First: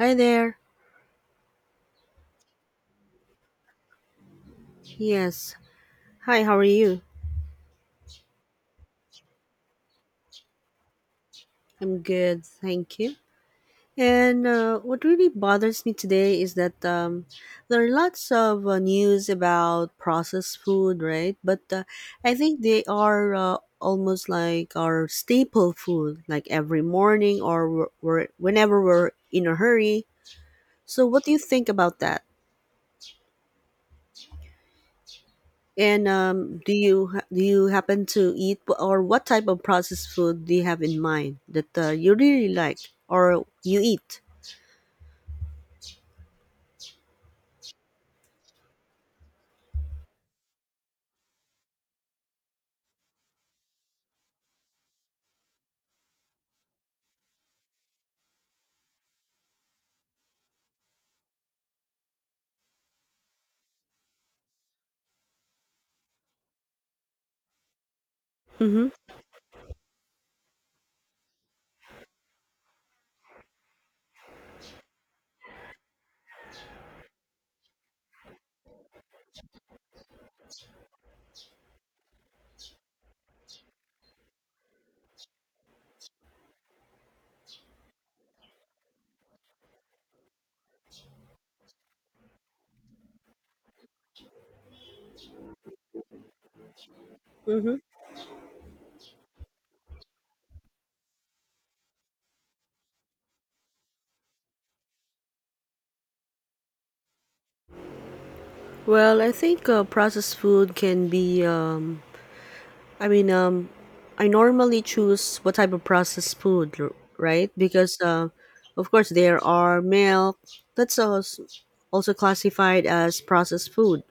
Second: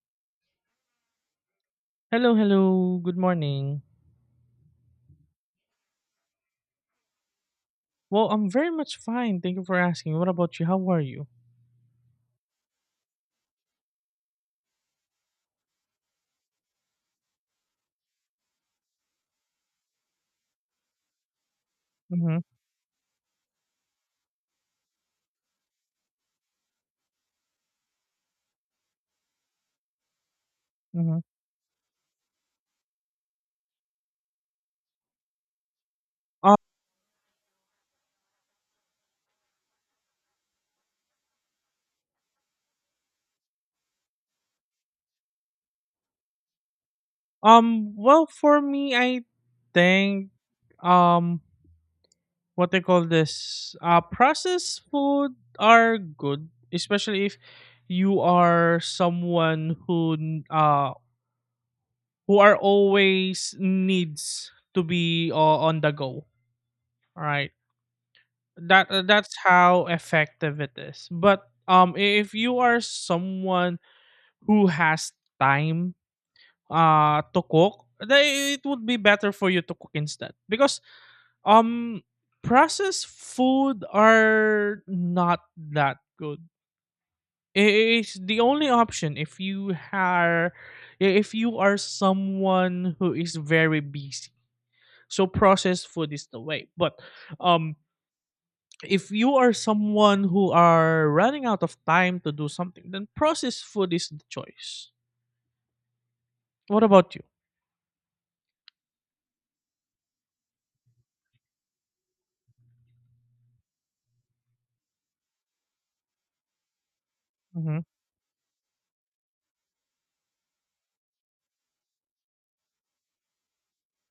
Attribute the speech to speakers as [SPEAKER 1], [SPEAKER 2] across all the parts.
[SPEAKER 1] Hi there.
[SPEAKER 2] Hello, hello. Good morning.
[SPEAKER 1] Yes. Hi, how are you?
[SPEAKER 2] Well, I'm very much fine. Thank you for asking. What about you? How are you?
[SPEAKER 1] I'm good, thank you. And what really bothers me today is that there are lots of news about processed food, right? But I
[SPEAKER 2] Mm-hmm.
[SPEAKER 1] think they are almost like our staple food, like every morning or whenever we're in a hurry. So,
[SPEAKER 2] Mm-hmm.
[SPEAKER 1] what do you think about that? And
[SPEAKER 2] Uh,
[SPEAKER 1] do you do you happen to eat or what type of processed food do you have in mind that you really like or you eat?
[SPEAKER 2] Well, for me, I think um what they call this processed food are good, especially if you are someone who who are always needs to be on the go. All right.
[SPEAKER 1] Mm-hmm.
[SPEAKER 2] That's how effective it is, but if you are someone who has time to cook, then it would be better for you to cook instead, because um processed food are not that good. It's the only option if you are, if you are someone who is very busy, so processed food is the way. But um
[SPEAKER 1] Mm-hmm.
[SPEAKER 2] if you are someone who are running out of time to do something, then processed food is the choice. What about you?
[SPEAKER 1] Well, I think processed food can be. I mean, I normally choose what type of processed food, right?
[SPEAKER 2] Mm-hmm.
[SPEAKER 1] Because of course there are milk that's also classified as processed food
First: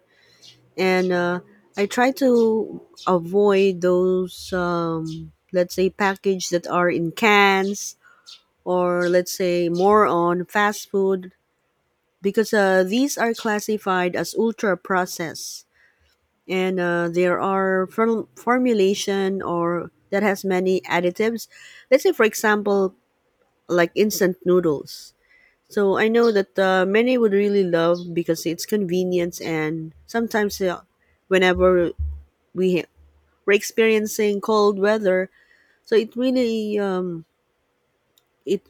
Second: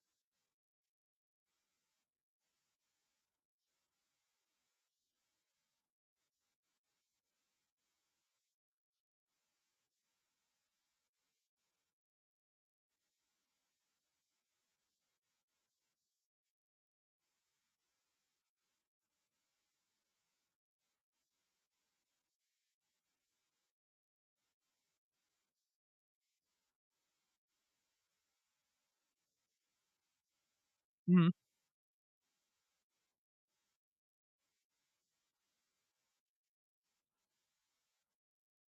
[SPEAKER 1] and I try to avoid those let's say package that are in cans or let's say more on fast food because these are classified as ultra processed and there are formulation or that has many additives, let's say for example, like instant noodles. So I know that many would really love because it's convenience, and sometimes
[SPEAKER 2] Mm-hmm.
[SPEAKER 1] whenever we we're experiencing cold weather, so it really it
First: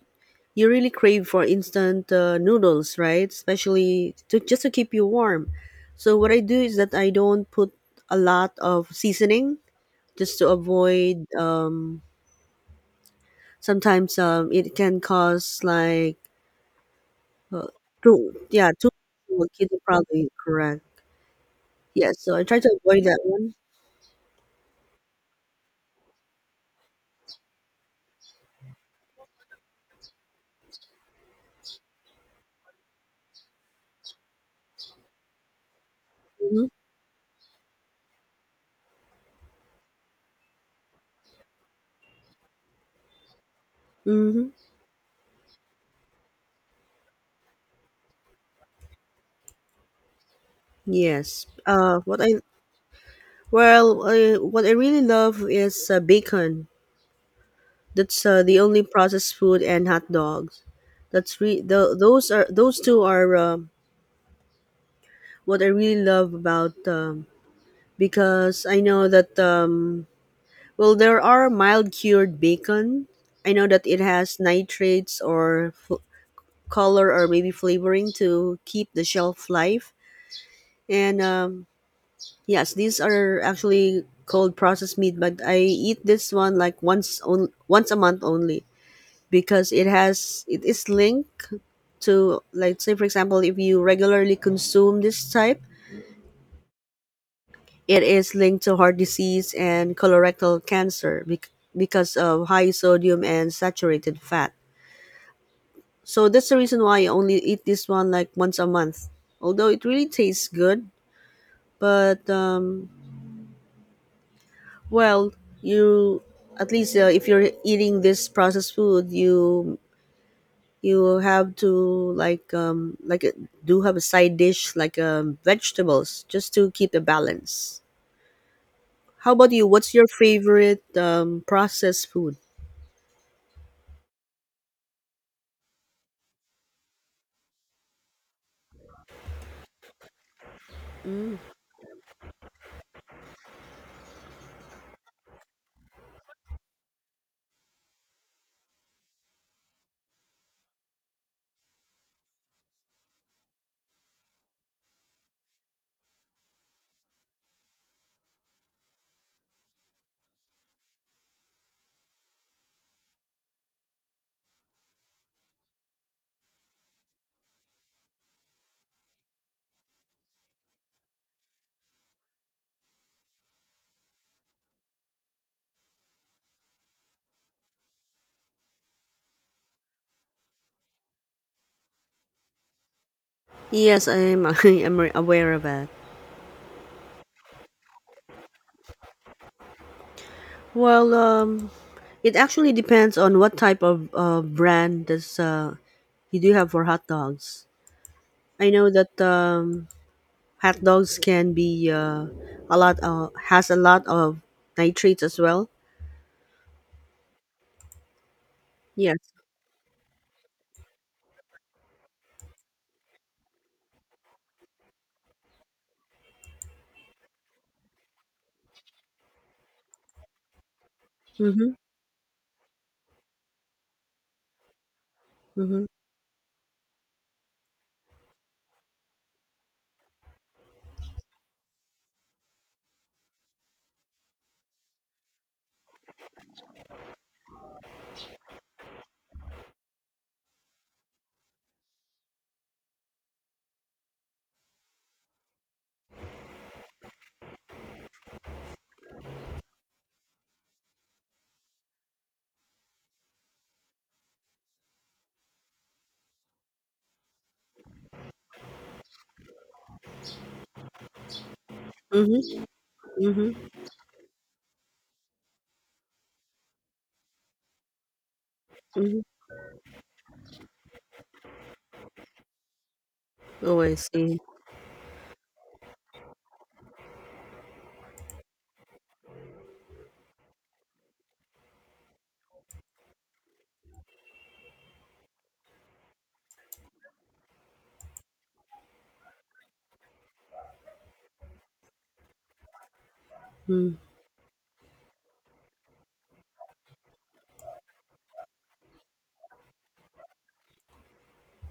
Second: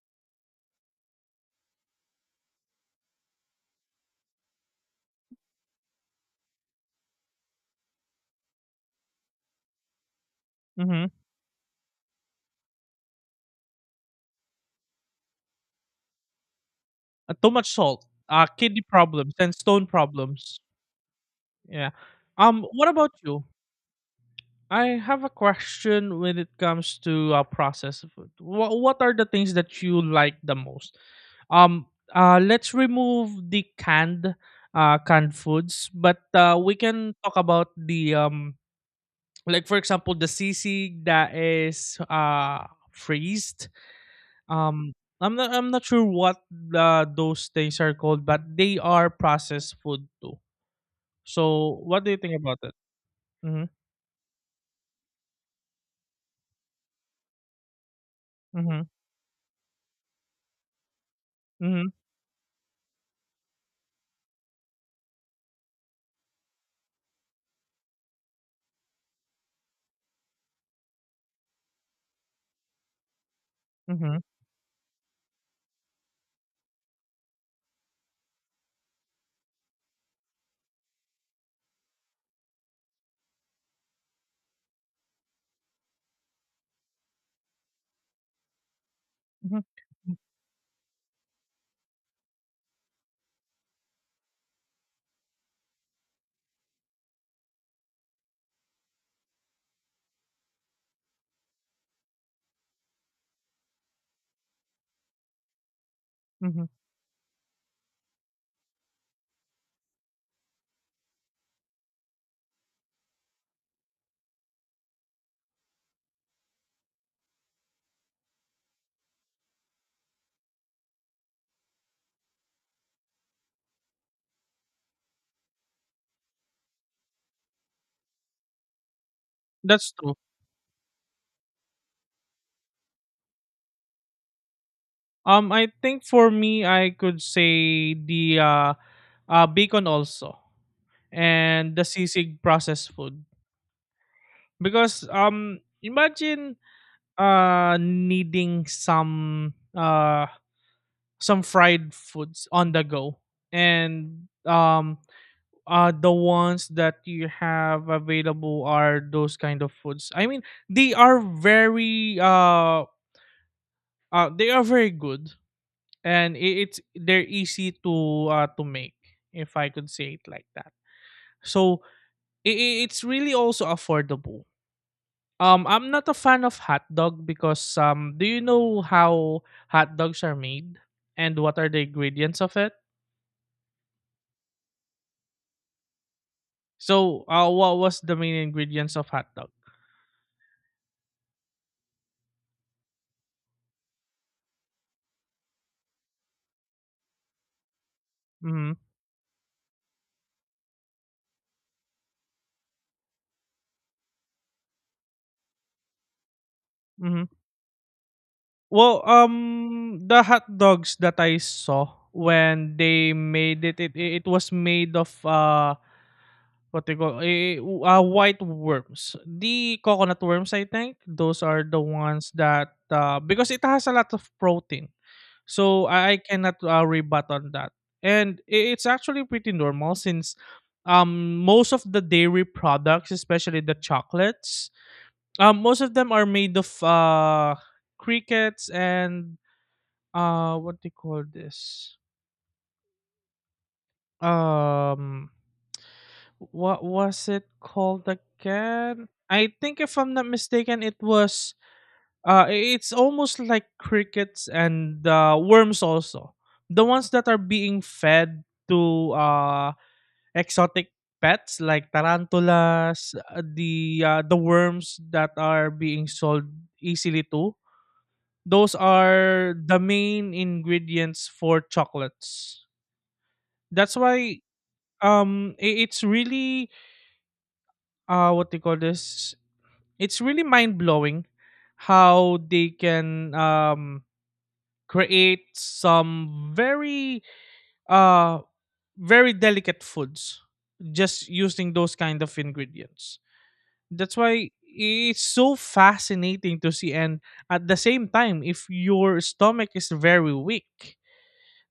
[SPEAKER 1] you really crave for instant noodles, right, especially to just to keep you warm. So what I do is that I don't put a lot of seasoning just to
[SPEAKER 2] Mm-hmm.
[SPEAKER 1] avoid sometimes it can cause like
[SPEAKER 2] Too much salt,
[SPEAKER 1] too yeah,
[SPEAKER 2] kidney
[SPEAKER 1] too
[SPEAKER 2] problems,
[SPEAKER 1] well,
[SPEAKER 2] and
[SPEAKER 1] kidney
[SPEAKER 2] stone
[SPEAKER 1] probably
[SPEAKER 2] problems.
[SPEAKER 1] correct.
[SPEAKER 2] Yeah.
[SPEAKER 1] Yes, so I try to
[SPEAKER 2] What
[SPEAKER 1] avoid
[SPEAKER 2] about
[SPEAKER 1] that
[SPEAKER 2] you?
[SPEAKER 1] one.
[SPEAKER 2] I have a question when it comes to processed food. What are the things that you like the most? Um. Let's remove the canned foods, but
[SPEAKER 1] Hmm.
[SPEAKER 2] we can talk about the like for example the sisig that is freezed.
[SPEAKER 1] Mm-hmm.
[SPEAKER 2] um I'm not sure what those things are called, but they are processed food too.
[SPEAKER 1] Yes.
[SPEAKER 2] So what do you
[SPEAKER 1] What
[SPEAKER 2] think
[SPEAKER 1] I
[SPEAKER 2] about it? Mm-hmm,
[SPEAKER 1] Well, what I really love is bacon. That's the only
[SPEAKER 2] mm-hmm,
[SPEAKER 1] processed food, and hot dogs. That's re-
[SPEAKER 2] mm-hmm,
[SPEAKER 1] the, those are Those two are what I really love about, because I know that well, there are mild cured bacon. I know that it
[SPEAKER 2] mm-hmm,
[SPEAKER 1] has nitrates or color or maybe flavoring to keep the shelf life. And Yes, these are actually called processed meat, but I eat this one like once a month only, because
[SPEAKER 2] mm-hmm,
[SPEAKER 1] it is linked, to like say for example, if you regularly consume this type, it is linked to heart disease and colorectal cancer because of high sodium and saturated fat. So that's the
[SPEAKER 2] mm-hmm.
[SPEAKER 1] reason why I only eat this one like once a month, although it really tastes good. But um, well you, at least if you're eating this processed food, you have to like do have a side dish like vegetables just to keep the balance. How about you?
[SPEAKER 2] That's
[SPEAKER 1] What's your
[SPEAKER 2] true.
[SPEAKER 1] favorite processed food?
[SPEAKER 2] I think for me I could say the bacon also,
[SPEAKER 1] Mm.
[SPEAKER 2] and the sisig processed food, because imagine needing some fried foods on the go. And the ones that you have available are those kind of foods. I mean, they are very they are very good, and it's they're easy to make, if I could say it like that. So it's really also affordable. I'm not a fan of hot dog because do you know how hot dogs are made and what are the ingredients of it?
[SPEAKER 1] Yes, I'm I'm aware of that.
[SPEAKER 2] So, what was the main ingredients of hot dog?
[SPEAKER 1] Well, it actually depends on what type of brand does you do have for hot dogs. I
[SPEAKER 2] Mm-hmm.
[SPEAKER 1] know that hot dogs can be a lot has a lot of nitrates as well.
[SPEAKER 2] Mm-hmm. Well,
[SPEAKER 1] Yes.
[SPEAKER 2] the hot dogs that I saw when they made it, it was made of what they call, white worms. The coconut worms, I think, those are
[SPEAKER 1] Mhm.
[SPEAKER 2] the ones that, because it has a lot of protein.
[SPEAKER 1] Mhm.
[SPEAKER 2] So, I cannot, rebut on that. And I it's actually pretty normal since, most of the dairy products, especially the chocolates, most of them are made of, crickets and, what do you call this? Um, what was it called again? I think if I'm not mistaken, it was it's almost like crickets and worms also. The ones that are being fed to exotic pets like
[SPEAKER 1] Mhm.
[SPEAKER 2] tarantulas,
[SPEAKER 1] Mhm.
[SPEAKER 2] the worms that are being sold easily to. Those
[SPEAKER 1] Mhm.
[SPEAKER 2] are the main ingredients for chocolates.
[SPEAKER 1] Oh, I
[SPEAKER 2] That's
[SPEAKER 1] see.
[SPEAKER 2] why it's really what they call this, it's really mind-blowing how they can create some uh very delicate foods just using those kind of ingredients.
[SPEAKER 1] Mm.
[SPEAKER 2] That's why it's so fascinating to see, and at the same time, if your stomach is very weak,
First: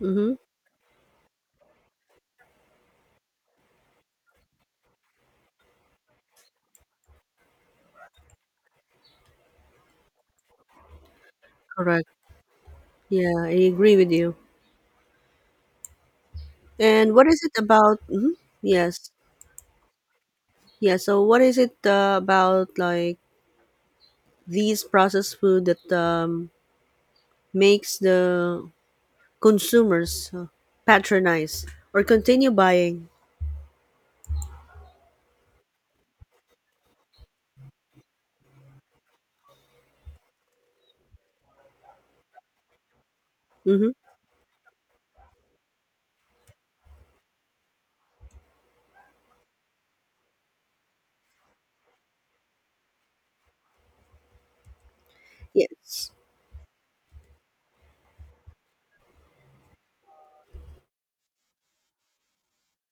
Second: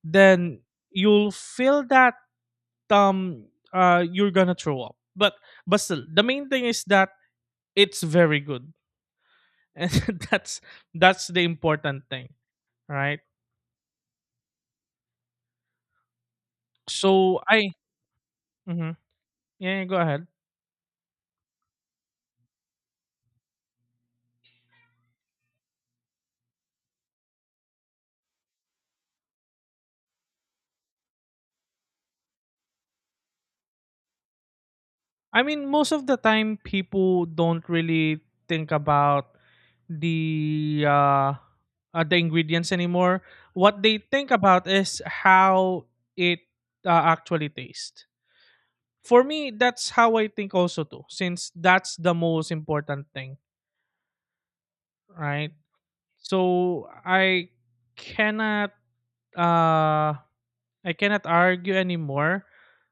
[SPEAKER 1] Mhm.
[SPEAKER 2] then you'll feel that um you're gonna throw up. But still, the main thing is that it's very good, and that's that's the important
[SPEAKER 1] Correct.
[SPEAKER 2] thing, right?
[SPEAKER 1] Yeah, I agree with you. And what is
[SPEAKER 2] So
[SPEAKER 1] it
[SPEAKER 2] I,
[SPEAKER 1] about? Mhm,
[SPEAKER 2] mhm.
[SPEAKER 1] yes,
[SPEAKER 2] Yeah, yeah, go ahead.
[SPEAKER 1] yeah. So what is it about like these processed food that makes the consumers patronize or continue buying?
[SPEAKER 2] I mean, most of the time, people don't really think about the uh, the ingredients anymore. What
[SPEAKER 1] Mm-hmm.
[SPEAKER 2] they think about is how it actually tastes. For me, that's how I think also too, since that's the most important thing, right?
[SPEAKER 1] Yes.
[SPEAKER 2] So cannot uh I cannot argue anymore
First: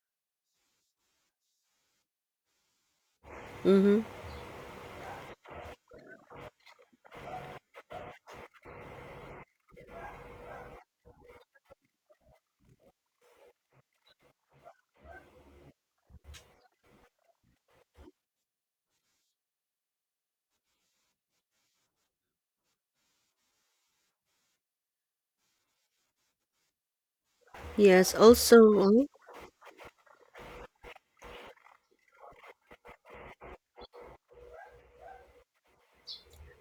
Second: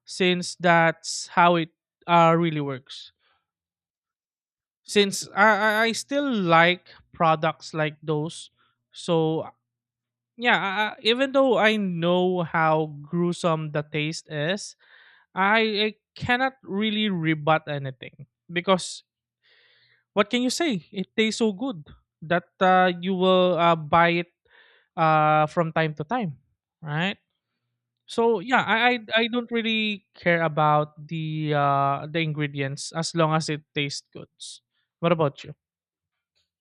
[SPEAKER 2] since that's how it really works.
[SPEAKER 1] Mm-hmm.
[SPEAKER 2] Since I still like products like those. So yeah, even though I know how gruesome the taste is, I cannot really rebut anything because what can you say? It tastes so good that you will buy it from time to time, right?
[SPEAKER 1] Yes.
[SPEAKER 2] So
[SPEAKER 1] Also,
[SPEAKER 2] yeah,
[SPEAKER 1] uh,
[SPEAKER 2] I don't really care about the ingredients as long as it tastes good. What about you?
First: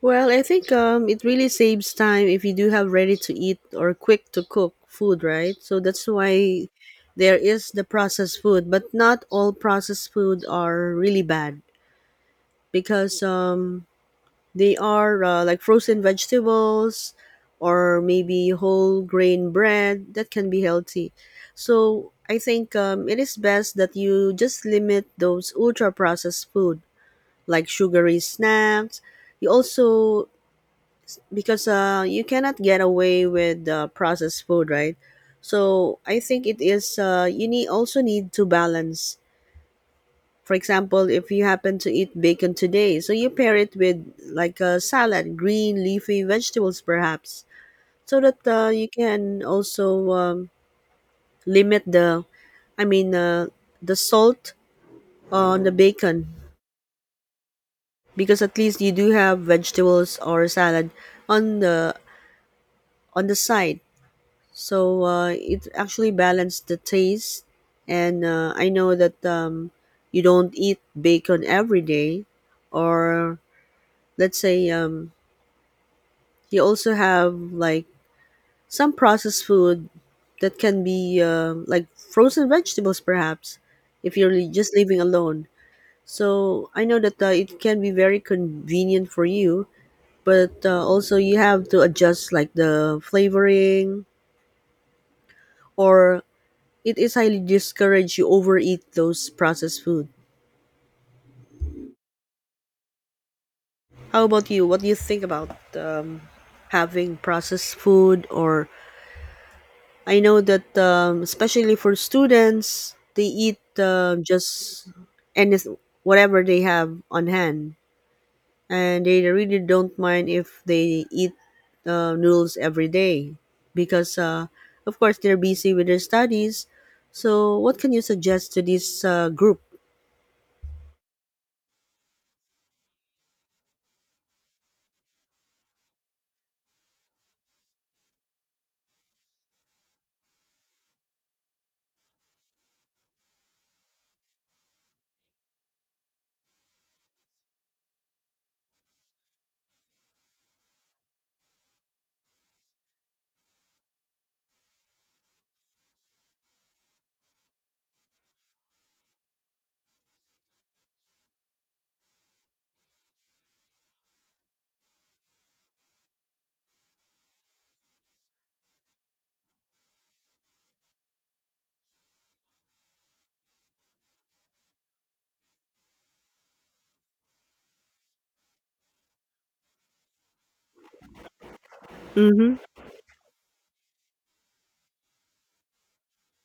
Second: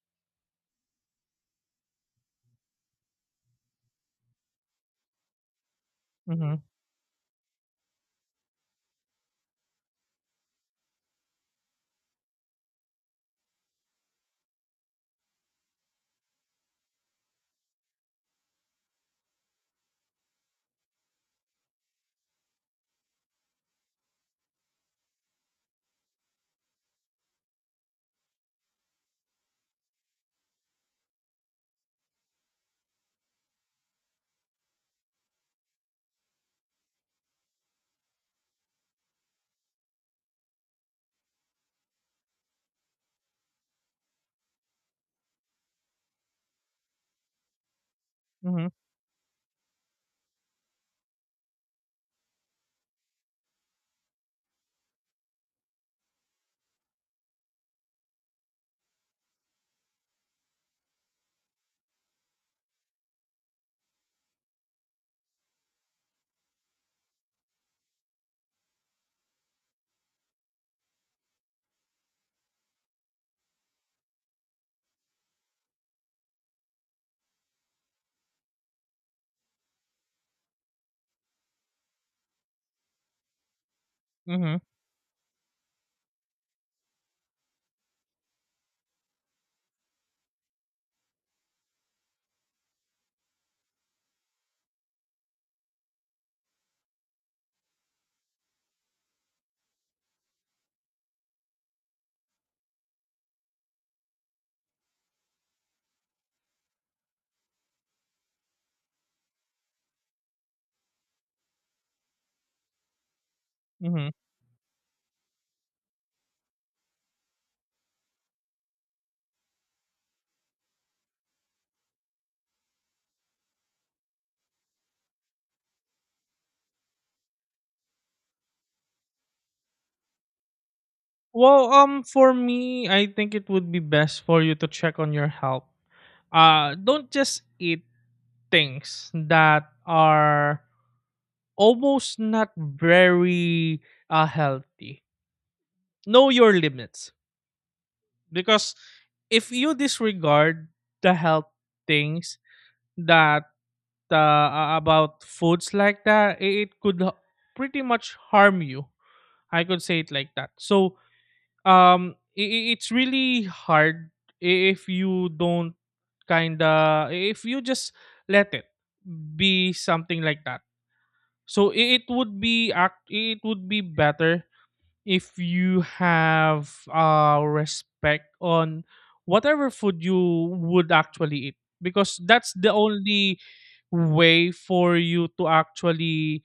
[SPEAKER 1] well, I think it really saves time if you do have ready to eat or quick to cook food, right? So that's
[SPEAKER 2] Mhm.
[SPEAKER 1] why there is the processed food, but not all processed food are really bad, because they are like frozen vegetables or maybe whole grain bread that can be healthy. So I think it is best that you just limit those ultra processed food like sugary snacks. You also, because you cannot get away with processed food, right? So I think it is, you need, also need to balance, for example, if you happen to eat bacon today, so you pair it with like a salad, green leafy vegetables perhaps, so that
[SPEAKER 2] Mhm.
[SPEAKER 1] you can also limit I mean, uh, the salt on the bacon, because at least you do have vegetables or salad on the side. So it actually balanced the taste, and I know that you don't eat bacon every day, or let's say you also have like some processed food that can be like frozen vegetables, perhaps, if you're
[SPEAKER 2] Mhm.
[SPEAKER 1] just living alone. So I know that it can be very convenient for you, but also you have to adjust like the flavoring, or it is highly discouraged you overeat those processed food. How about you? What do you think about having processed food? Or I know that especially for students, they eat
[SPEAKER 2] Mhm.
[SPEAKER 1] just any, whatever they have on hand, and they really don't mind if they eat noodles every day, because of course they're busy with their studies. So, what can you suggest to this group?
[SPEAKER 2] Well, for me, I think it would be best for you to check on your health. Don't just eat things that are almost not very healthy. Know your limits, because if you disregard the health things that about foods like that, it could pretty much harm you, I could say it like that. So it's really hard if you don't, kind of, if you just let it be something like that. So it would be better if you have respect on whatever food you would actually eat, because that's
[SPEAKER 1] Mm-hmm.
[SPEAKER 2] the only way for you to actually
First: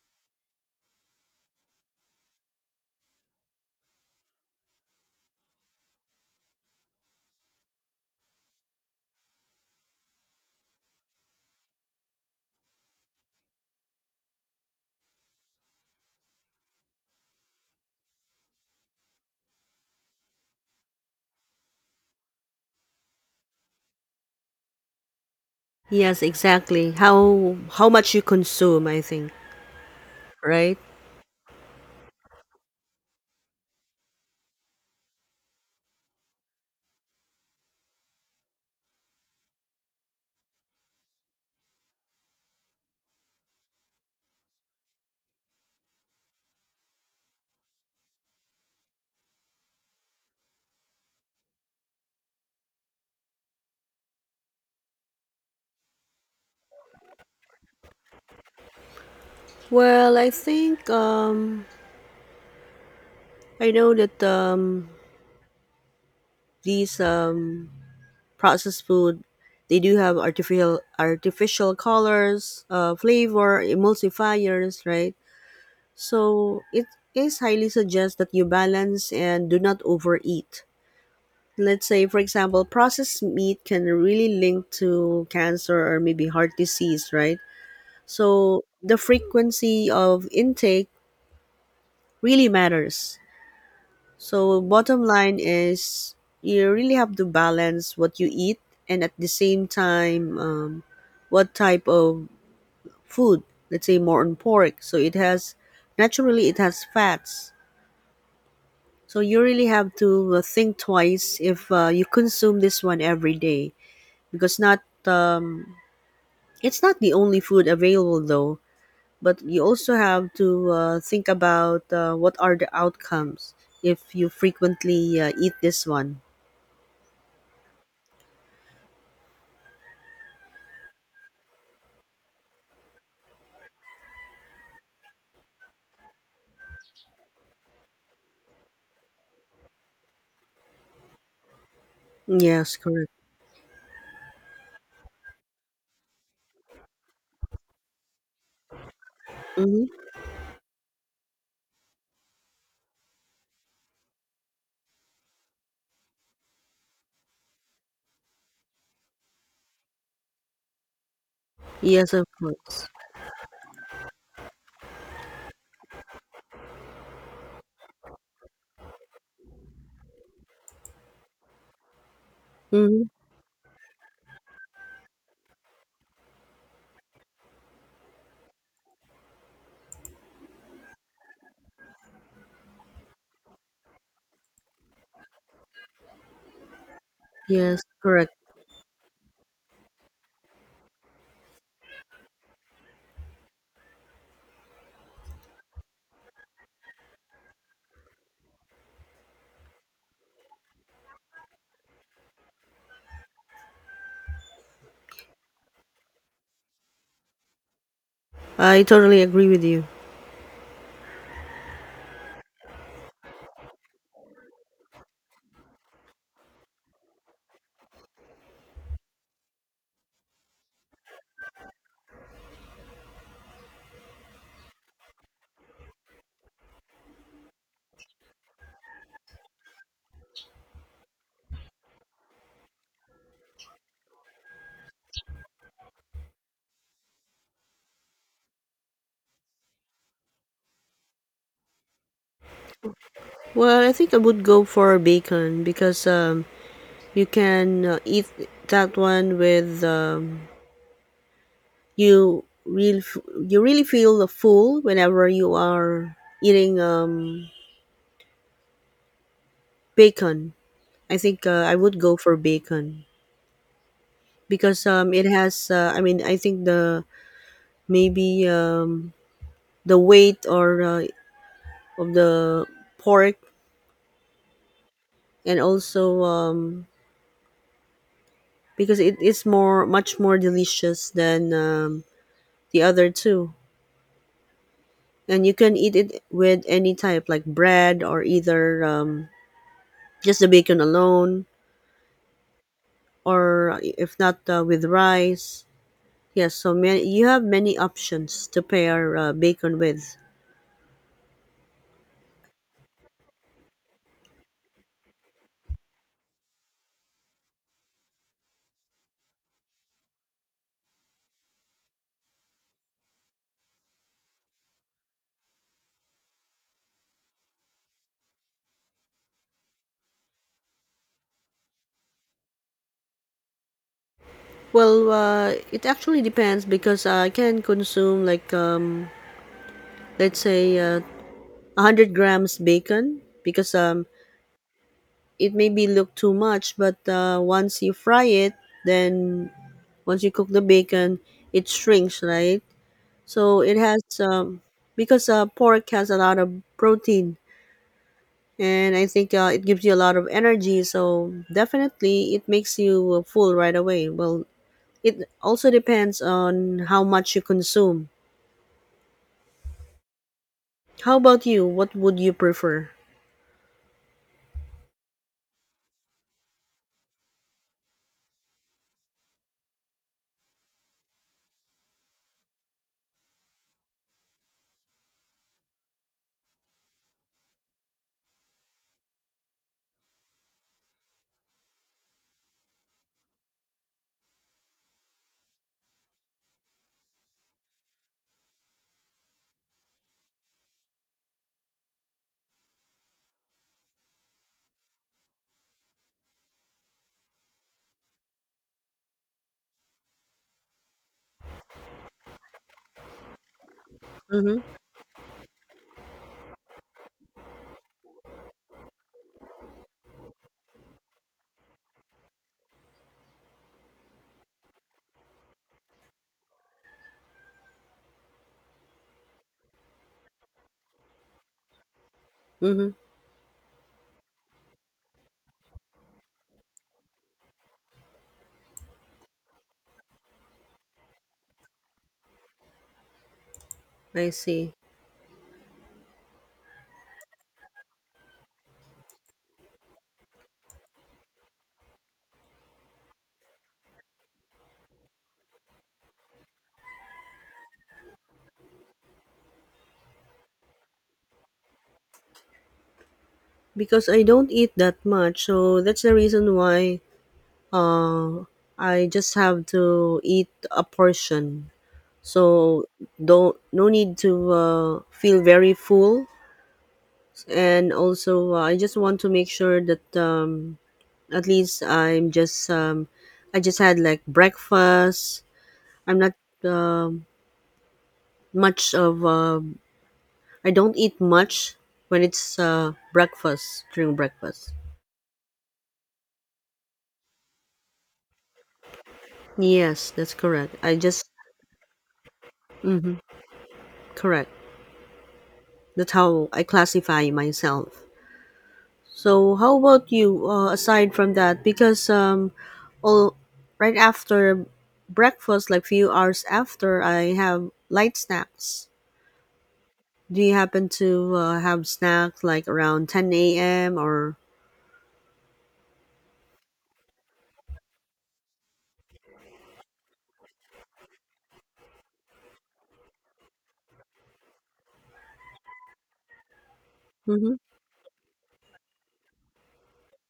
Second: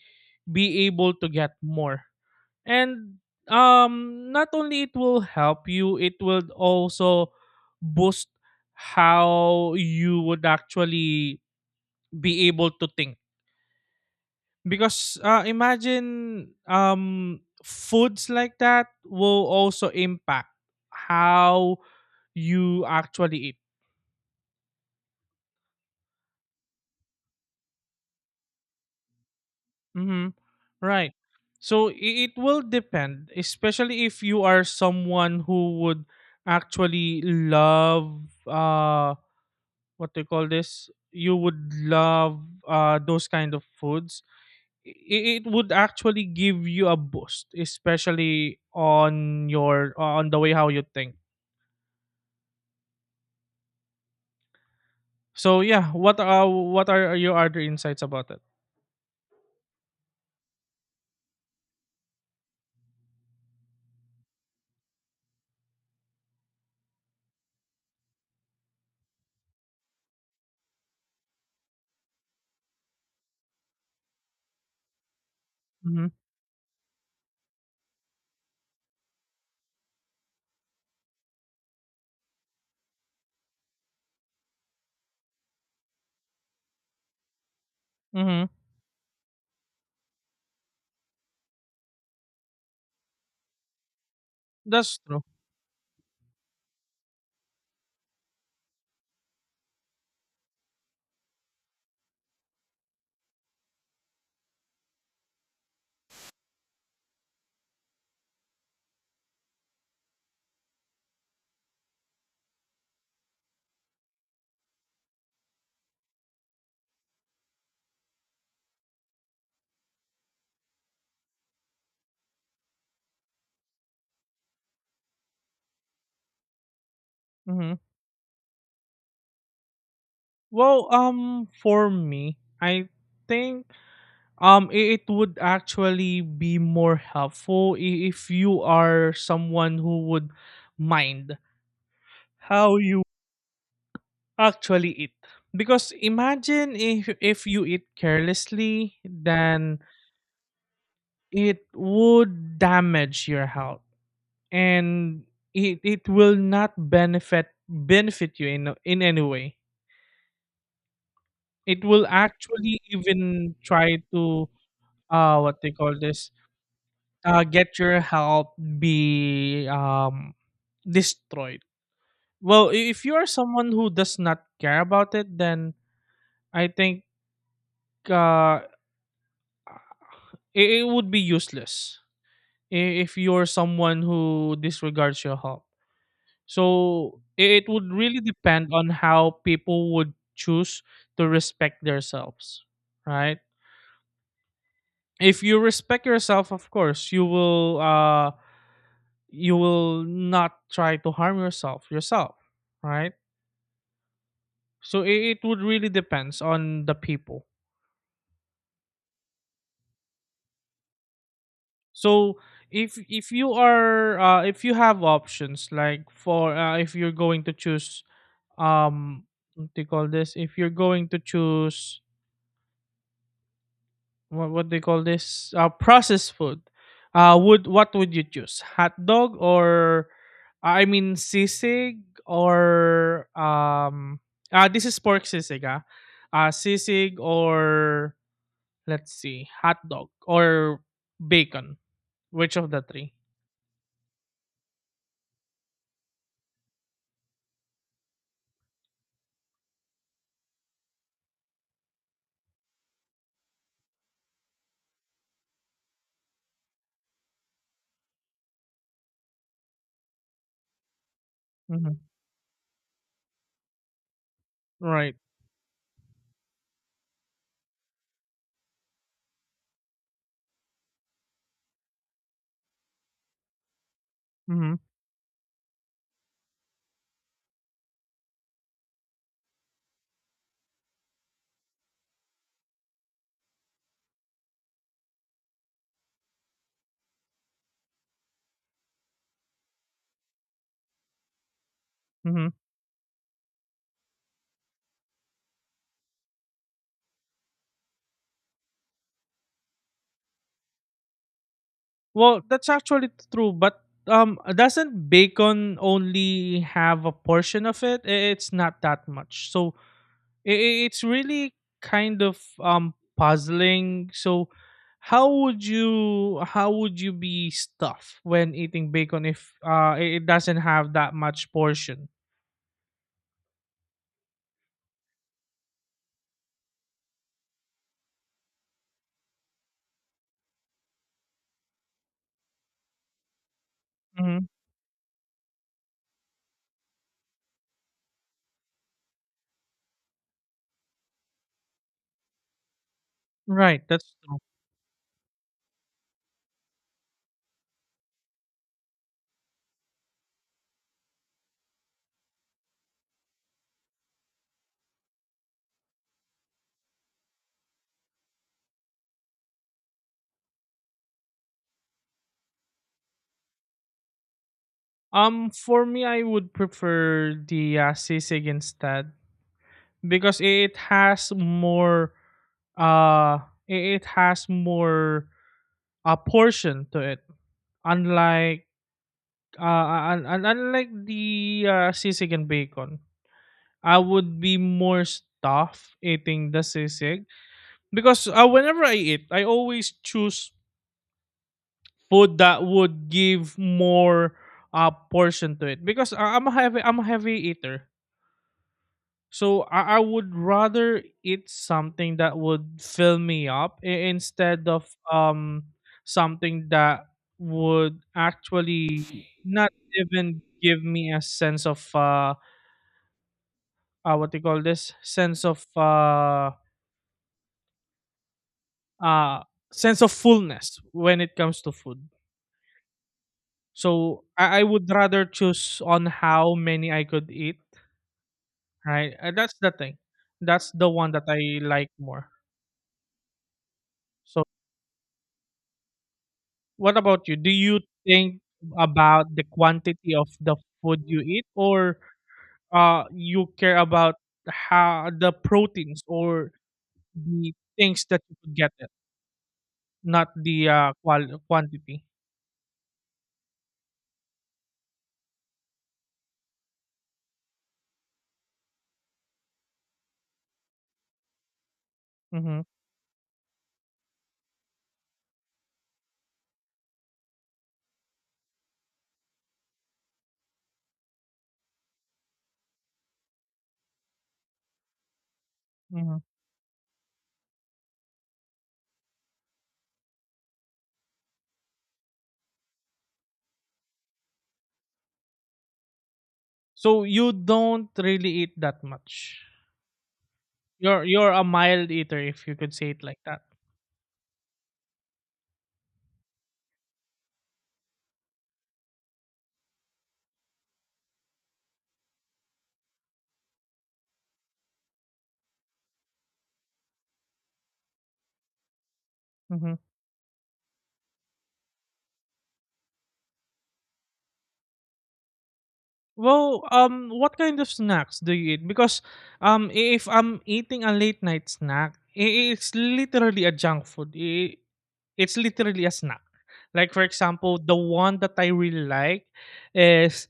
[SPEAKER 2] be able to get more. And not only it will help you, it will also boost how you would actually be able to think, because imagine foods like that will also impact how you actually eat.
[SPEAKER 1] Yes, exactly. How much you consume, I think,
[SPEAKER 2] Hmm.
[SPEAKER 1] right?
[SPEAKER 2] Right. So it will depend, especially if you are someone who would actually love uh what they call this. You would love those kind of foods. It would actually give you a boost, especially on your on the way how you think. So yeah, what are your other insights about it?
[SPEAKER 1] Well, I think I know that these processed food. They do have artificial colors, flavor, emulsifiers, right?
[SPEAKER 2] Mhm.
[SPEAKER 1] So it is highly suggest that you balance and do not overeat. Let's say, for example, processed meat can really link to cancer or maybe heart disease, right?
[SPEAKER 2] Mhm.
[SPEAKER 1] So the frequency of intake really matters. So,
[SPEAKER 2] That's
[SPEAKER 1] bottom
[SPEAKER 2] true.
[SPEAKER 1] line is, you really have to balance what you eat, and at the same time, what type of food. Let's say more on pork. So, it has, naturally, it has fats. So, you really have to think twice if you consume this one every day, because not it's not the only food available though. But you also have to think about what are the outcomes if you frequently eat this one.
[SPEAKER 2] Mhm. Well, for me, I think it would actually be more helpful if you are someone who would mind
[SPEAKER 1] Yes,
[SPEAKER 2] how you
[SPEAKER 1] correct.
[SPEAKER 2] actually eat. Because imagine if you eat carelessly, then
[SPEAKER 1] Hmm.
[SPEAKER 2] it would damage your health, and it will not benefit you in any way. It will
[SPEAKER 1] Yes, of
[SPEAKER 2] actually
[SPEAKER 1] course.
[SPEAKER 2] even try to what they call this, get your help be destroyed. Well,
[SPEAKER 1] Hmm.
[SPEAKER 2] if you are someone who does not care about it, then I think uh it would be useless i- if you're someone who disregards your help. So it
[SPEAKER 1] Yes,
[SPEAKER 2] would really
[SPEAKER 1] correct.
[SPEAKER 2] depend on how people would choose to respect themselves, right? If you respect yourself, of course, you will not try to harm yourself, right? So it would really depends on the people.
[SPEAKER 1] I totally agree with you.
[SPEAKER 2] So if you are if you have options like for if you're going to choose um what do you call this, if you're going to choose what they call this processed food, would what would you choose, hot dog or I mean sisig or this is pork sisig, sisig or let's see, hot dog or bacon, which of the 3?
[SPEAKER 1] Well, I think I would go for bacon because you can eat that one with you you really feel the full whenever you are eating bacon. I think I
[SPEAKER 2] Mm-hmm.
[SPEAKER 1] would go for bacon because
[SPEAKER 2] Right.
[SPEAKER 1] it has. I mean, I think the maybe the weight or of the pork,
[SPEAKER 2] Mm-hmm.
[SPEAKER 1] and also because it is more, much more delicious than the other two, and you can eat it with any type like bread, or either just the bacon alone,
[SPEAKER 2] Mm-hmm.
[SPEAKER 1] or if not with rice. Yes, so many, you have many options to pair bacon with.
[SPEAKER 2] Well, that's actually true, but doesn't bacon only have a portion of it? It's not that much. So it's really kind of puzzling. So how would you, how would you be stuffed when eating bacon if it it doesn't have that much portion?
[SPEAKER 1] Well, it actually depends, because I can consume like let's say 100 grams bacon, because
[SPEAKER 2] Hmm.
[SPEAKER 1] it maybe look too much, but once you fry it, then once you cook the bacon, it shrinks, right? So it
[SPEAKER 2] Right,
[SPEAKER 1] has
[SPEAKER 2] that's true.
[SPEAKER 1] because pork has a lot of protein, and I think it gives you a lot of energy. So definitely, it makes you full right away. Well, it also depends on how much you consume. How about you? What would you prefer?
[SPEAKER 2] For me, I would prefer the sisig instead, because it has more uh i- it has more a portion to it, unlike uh unlike the sisig and bacon. I would be more stuffed eating the sisig, because whenever I eat, I always choose food that would give more portion to it, because I'm a heavy I'm a heavy eater. So I would rather eat something that would fill me up
[SPEAKER 1] Mm-hmm.
[SPEAKER 2] instead of um something that would actually not even give me a sense of what do you call this, uh sense of fullness when it comes to food.
[SPEAKER 1] Mm-hmm.
[SPEAKER 2] So I would rather choose on how many I could eat. Right. That's the thing. That's the one that I like more.
[SPEAKER 1] I
[SPEAKER 2] So
[SPEAKER 1] see.
[SPEAKER 2] what about you? Do you think about the quantity of the food you eat, or you care about how the proteins or the things that you could get it, not the quantity.
[SPEAKER 1] Because I don't eat that much, so that's the reason why. Uh, I just have to eat a portion, so
[SPEAKER 2] Mm-hmm.
[SPEAKER 1] don't, no need to feel very full. And also, I just want to make sure that at least I'm just I just had like breakfast. I'm
[SPEAKER 2] Mm-hmm.
[SPEAKER 1] not um much of I don't eat much when it's breakfast.
[SPEAKER 2] So you don't really eat that much.
[SPEAKER 1] Yes, that's correct. I just
[SPEAKER 2] You're a mild eater, if you could say it
[SPEAKER 1] mhm,
[SPEAKER 2] like that.
[SPEAKER 1] correct. That's how I classify myself. So how about you? Aside from that, because all right after breakfast, like few hours after, I have light snacks.
[SPEAKER 2] Hmm.
[SPEAKER 1] Do you happen to have snacks like around ten a.m. or?
[SPEAKER 2] Well, what kind of snacks do you eat? Because, if I'm eating a late night snack, it's literally a junk food. It's literally a snack. Like for
[SPEAKER 1] Mm-hmm.
[SPEAKER 2] example, the one that I really like is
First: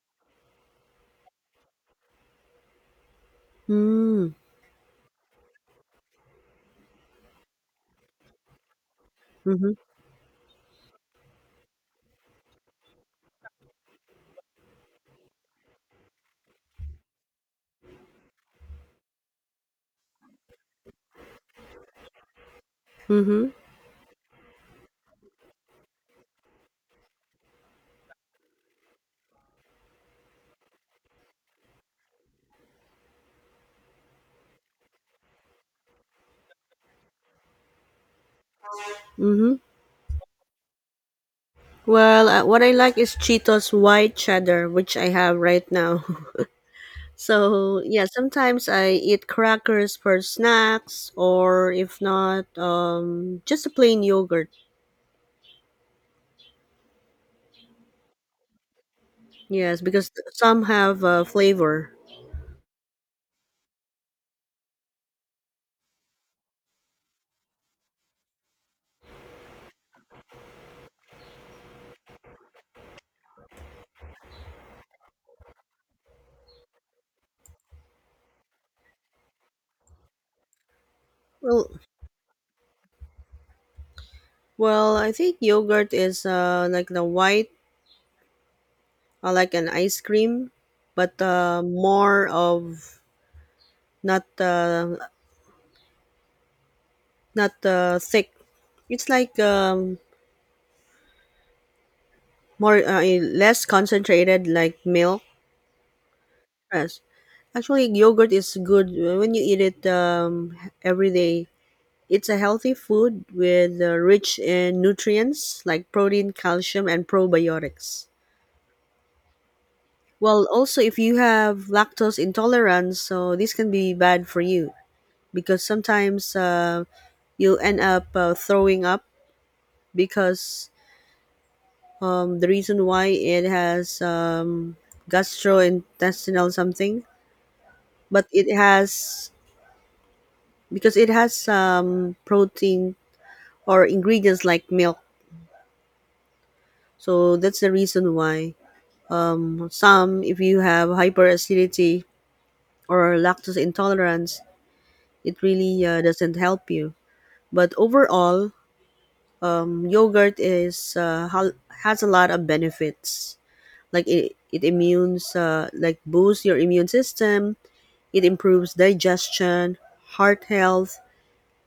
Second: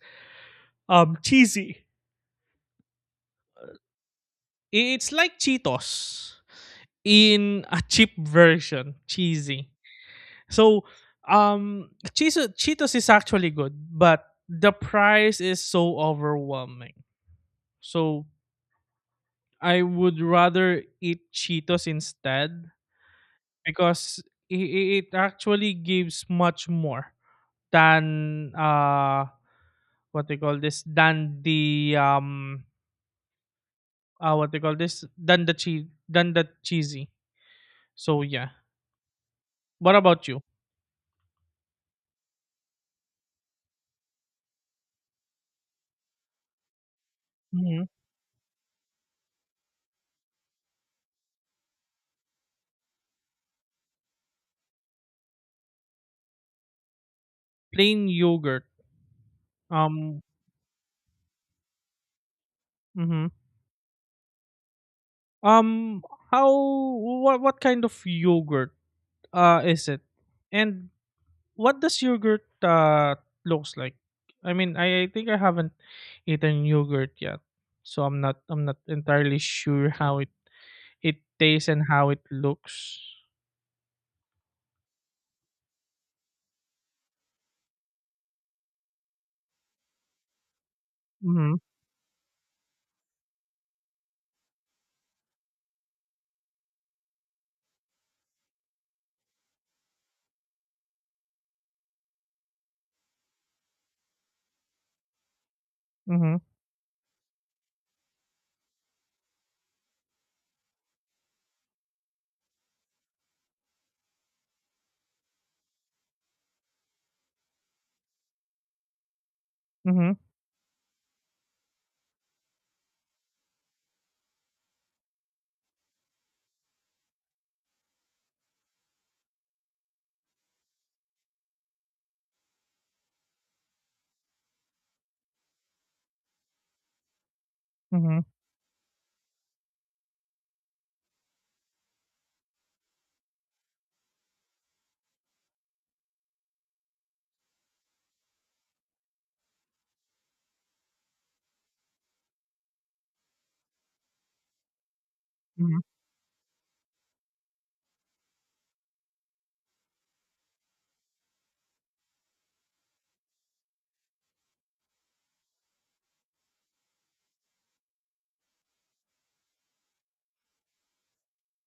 [SPEAKER 2] cheesy.
[SPEAKER 1] Mm,
[SPEAKER 2] It's like Cheetos in a cheap version, cheesy.
[SPEAKER 1] mm-hmm.
[SPEAKER 2] So, um, Cheetos is actually good, but the price is so overwhelming. So, I would rather eat Cheetos instead
[SPEAKER 1] Mm-hmm.
[SPEAKER 2] because i- it actually gives much more than what they call this, than the what they call this, than the cheese, than the cheesy. So yeah.
[SPEAKER 1] Mm-hmm.
[SPEAKER 2] What about you?
[SPEAKER 1] Well, what I like is Cheetos white cheddar, which I have right now. So yeah, sometimes I eat crackers for snacks, or if not, just a plain yogurt.
[SPEAKER 2] Plain yogurt.
[SPEAKER 1] Yes, because
[SPEAKER 2] Um,
[SPEAKER 1] some have flavor.
[SPEAKER 2] mhm. um, how What kind of yogurt is it, and what does yogurt looks like? I mean, I think I haven't eaten yogurt yet, so I'm not entirely sure how it it tastes
[SPEAKER 1] Well,
[SPEAKER 2] and how it looks.
[SPEAKER 1] well, I think yogurt is like the white, like an ice cream, but
[SPEAKER 2] Mhm.
[SPEAKER 1] more of not uh, not thick. It's like more less concentrated, like milk.
[SPEAKER 2] Mhm.
[SPEAKER 1] Yes, actually, yogurt is good when you eat it every day. It's a healthy food with rich in nutrients like protein, calcium, and probiotics.
[SPEAKER 2] Mhm.
[SPEAKER 1] Well, also if you have lactose intolerance, so this can be bad for you because sometimes you'll end up throwing up, because the reason why it has gastrointestinal something,
[SPEAKER 2] Mhm.
[SPEAKER 1] but it has, because it has protein or ingredients like milk. So that's the reason why some, if you have hyperacidity or lactose intolerance, it
[SPEAKER 2] Mhm.
[SPEAKER 1] really doesn't help you. But overall, yogurt is has a lot of benefits. Like it immunes, like boosts your immune system. It improves digestion, heart health,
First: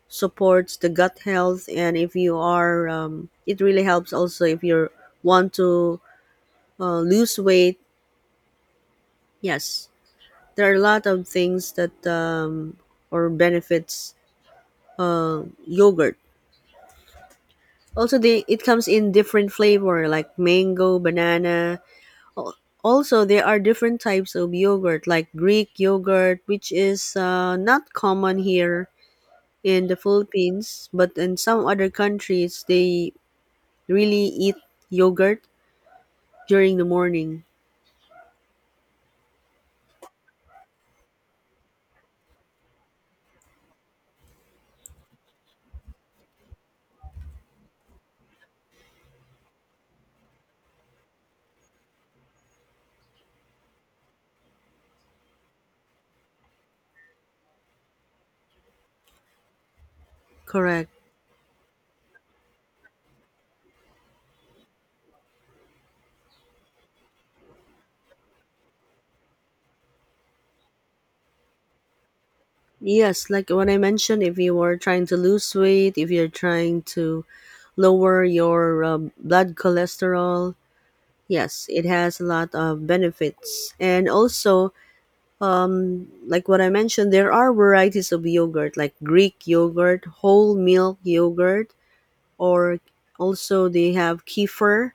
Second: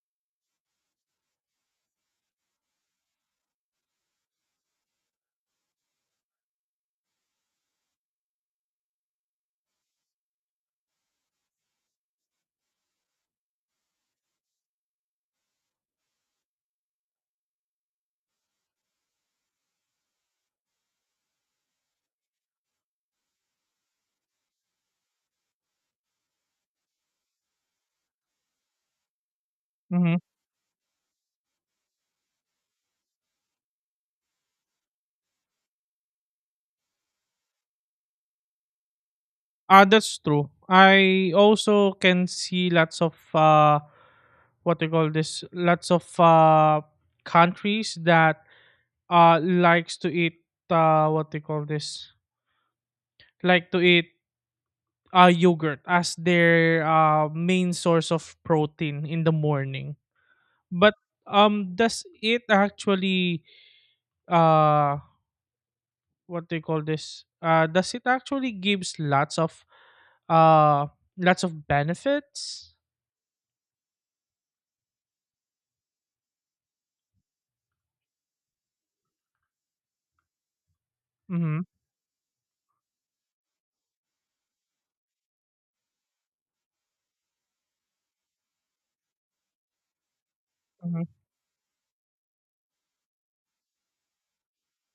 [SPEAKER 1] supports the gut health, and if you are, it really helps also if you want to lose weight. Yes, there are a lot of things that or benefits yogurt. Also, they, it comes in different flavor like mango, banana. Al- Also, there are different types of yogurt like Greek yogurt, which is not common here in the
[SPEAKER 2] Mhm.
[SPEAKER 1] Philippines, but in some other countries they really eat yogurt during the morning.
[SPEAKER 2] Ah, that's true. I also can see lots of what they call this, lots of countries that likes to eat what they call this, like to eat yogurt as their main source of protein in the morning.
[SPEAKER 1] Correct.
[SPEAKER 2] But does it actually uh what they call this, does it actually gives uh lots of benefits?
[SPEAKER 1] Yes, like what I mentioned, if you are trying to lose weight, if you're trying to lower your blood cholesterol,
[SPEAKER 2] Mm-hmm,
[SPEAKER 1] yes, it has a lot of benefits. And also, like what I mentioned, there are varieties of yogurt, like Greek yogurt, whole milk
[SPEAKER 2] mm-hmm,
[SPEAKER 1] yogurt, or also they have kefir,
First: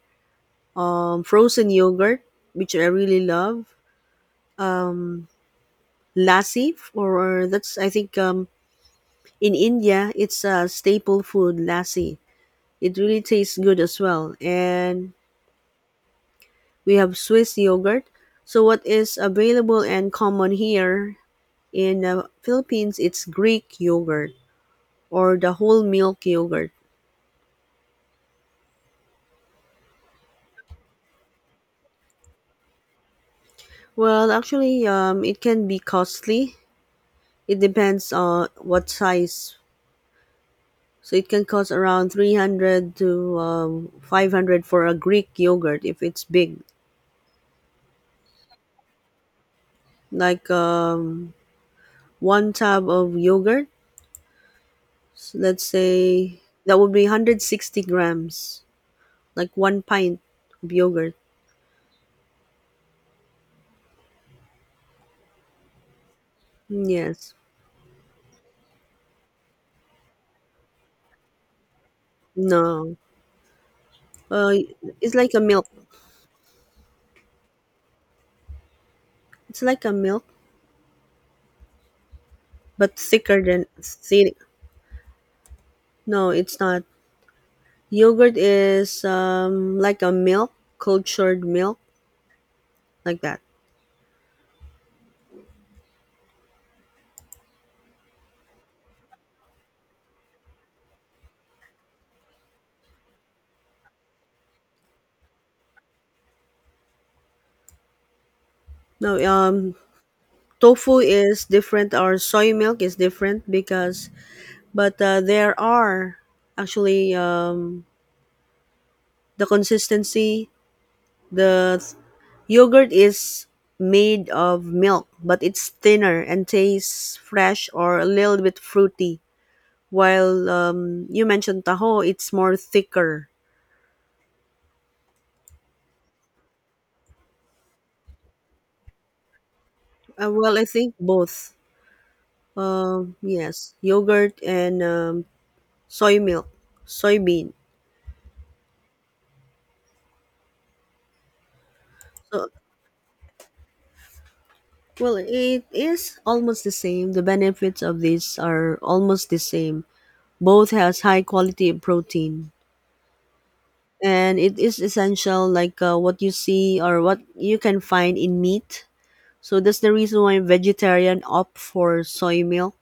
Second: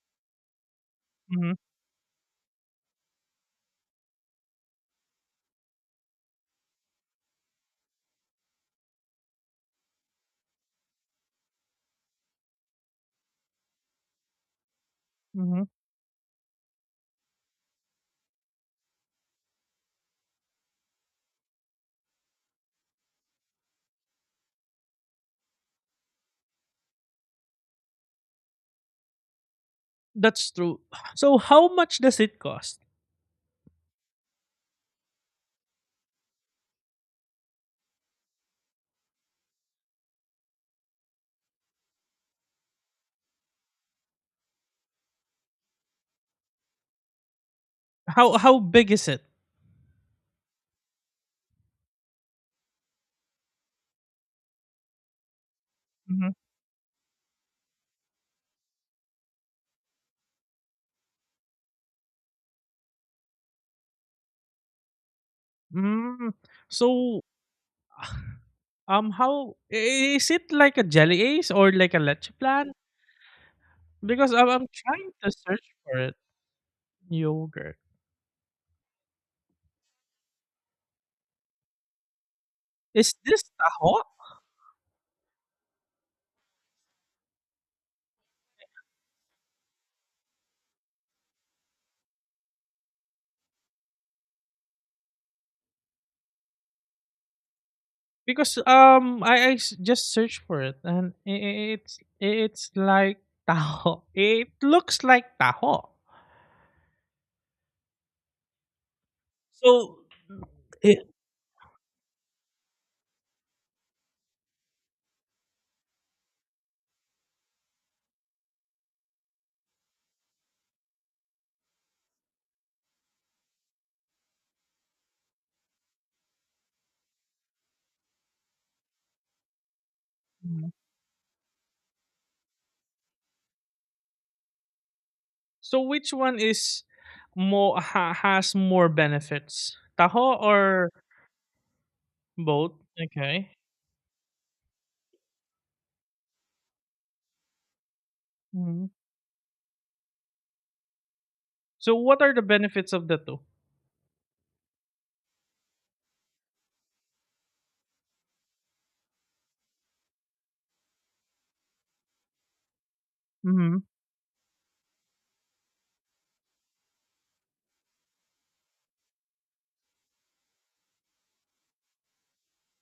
[SPEAKER 2] mm-hmm,
[SPEAKER 1] frozen yogurt, which I really love. Um, Lassi, or that's I think in India it's a staple food. Lassi, it really tastes good as well. And
[SPEAKER 2] mm-hmm.
[SPEAKER 1] we have Swiss yogurt. So what is available and common here in the Philippines? It's Greek yogurt or the whole milk yogurt?
[SPEAKER 2] That's true. So how much does it cost?
[SPEAKER 1] Well, actually, it can be costly. It depends on what size. So it can cost around 300 to 500 for a Greek yogurt if it's big.
[SPEAKER 2] How big is it?
[SPEAKER 1] Like one tub of yogurt, so let's
[SPEAKER 2] Mhm.
[SPEAKER 1] say that would be 160 grams, like one pint of yogurt.
[SPEAKER 2] Mm. So
[SPEAKER 1] Yes.
[SPEAKER 2] um, how I is it like a jelly ace or like a leche plan?
[SPEAKER 1] No.
[SPEAKER 2] Because
[SPEAKER 1] Uh,
[SPEAKER 2] I'm trying
[SPEAKER 1] it's like
[SPEAKER 2] to
[SPEAKER 1] a
[SPEAKER 2] search
[SPEAKER 1] milk.
[SPEAKER 2] for it. Yogurt.
[SPEAKER 1] It's like a milk, but
[SPEAKER 2] Is
[SPEAKER 1] thicker
[SPEAKER 2] this
[SPEAKER 1] than
[SPEAKER 2] taho?
[SPEAKER 1] thick. No, it's not. Yogurt is like a milk, cultured milk, like that.
[SPEAKER 2] Because just searched for it, and I it's like taho. It looks like taho.
[SPEAKER 1] No,
[SPEAKER 2] So,
[SPEAKER 1] tofu
[SPEAKER 2] it,
[SPEAKER 1] is different, or soy milk is different, because, but there are actually the consistency. The yogurt is made of milk, but it's thinner and tastes fresh or a little bit fruity. While you mentioned taho, it's more thicker.
[SPEAKER 2] so which one is more has more benefits? Taho
[SPEAKER 1] Well, I
[SPEAKER 2] or
[SPEAKER 1] think both.
[SPEAKER 2] both? Okay.
[SPEAKER 1] Yes, yogurt and soy milk, soybean.
[SPEAKER 2] Mhm. So what are the
[SPEAKER 1] So,
[SPEAKER 2] benefits of the 2?
[SPEAKER 1] well, it is almost the same. The benefits of these are almost the same. Both has high quality of protein,
[SPEAKER 2] Mm-hmm.
[SPEAKER 1] and it is essential, like what you see or what you can find in meat. So that's the reason why vegetarian opt for soy milk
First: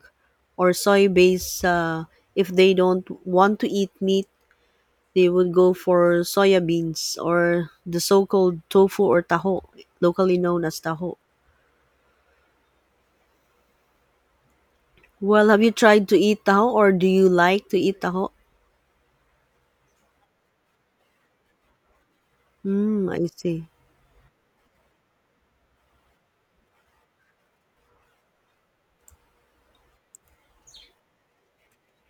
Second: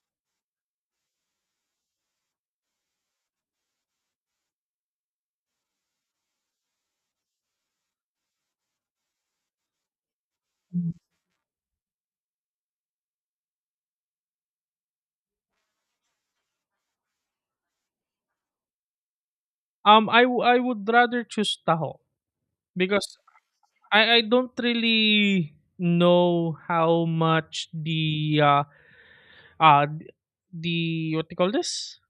[SPEAKER 1] or soy-based if they don't want to eat meat, they would go for soya beans or the so-called tofu or taho, locally known as taho. Well, have you tried to eat taho or do you like to eat taho?
[SPEAKER 2] I would rather choose taho because
[SPEAKER 1] Mm, I see.
[SPEAKER 2] I don't really know how much the uh th- the what do you call this?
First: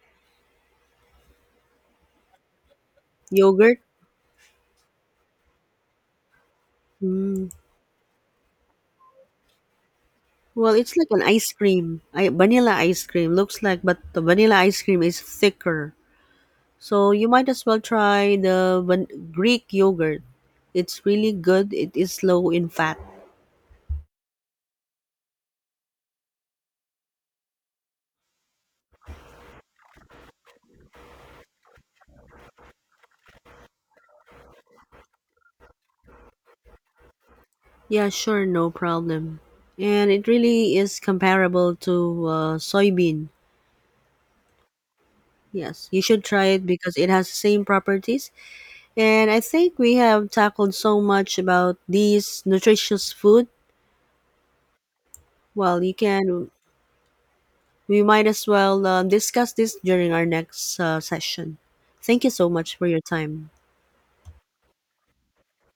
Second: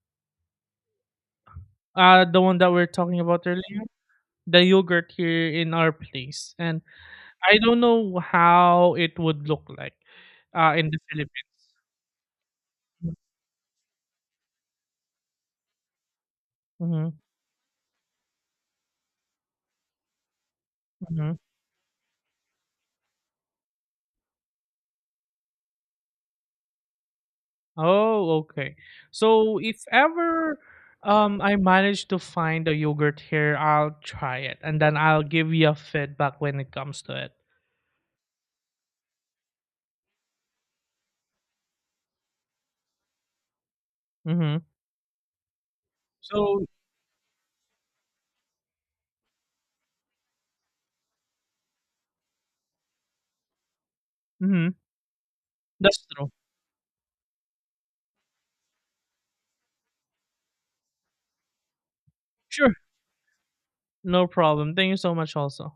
[SPEAKER 2] The one that we're talking about
[SPEAKER 1] Yogurt?
[SPEAKER 2] earlier, the yogurt here in our place. And
[SPEAKER 1] Mm.
[SPEAKER 2] I don't know how it would look like
[SPEAKER 1] Well,
[SPEAKER 2] in
[SPEAKER 1] it's
[SPEAKER 2] the
[SPEAKER 1] like an ice
[SPEAKER 2] Philippines.
[SPEAKER 1] cream. I, vanilla ice cream looks like, but the vanilla ice cream is thicker.
[SPEAKER 2] Mm-hmm.
[SPEAKER 1] So you might as well try the Greek yogurt. It's really
[SPEAKER 2] Mm-hmm.
[SPEAKER 1] good. It is low in fat.
[SPEAKER 2] Oh, okay. So if ever I manage to find a yogurt here, I'll try it and then I'll give you a feedback when it comes to it.
[SPEAKER 1] Yeah, sure, no problem. And it really is comparable to soybean.
[SPEAKER 2] Mm-hmm.
[SPEAKER 1] Yes, you should try
[SPEAKER 2] So
[SPEAKER 1] it because it has the same properties. And I think we have tackled so much about these nutritious food.
[SPEAKER 2] mm-hmm.
[SPEAKER 1] Well, you
[SPEAKER 2] That's true.
[SPEAKER 1] can, we might as well discuss this during our next session. Thank you so
[SPEAKER 2] Sure.
[SPEAKER 1] much for your time.
[SPEAKER 2] No problem. Thank you so much also.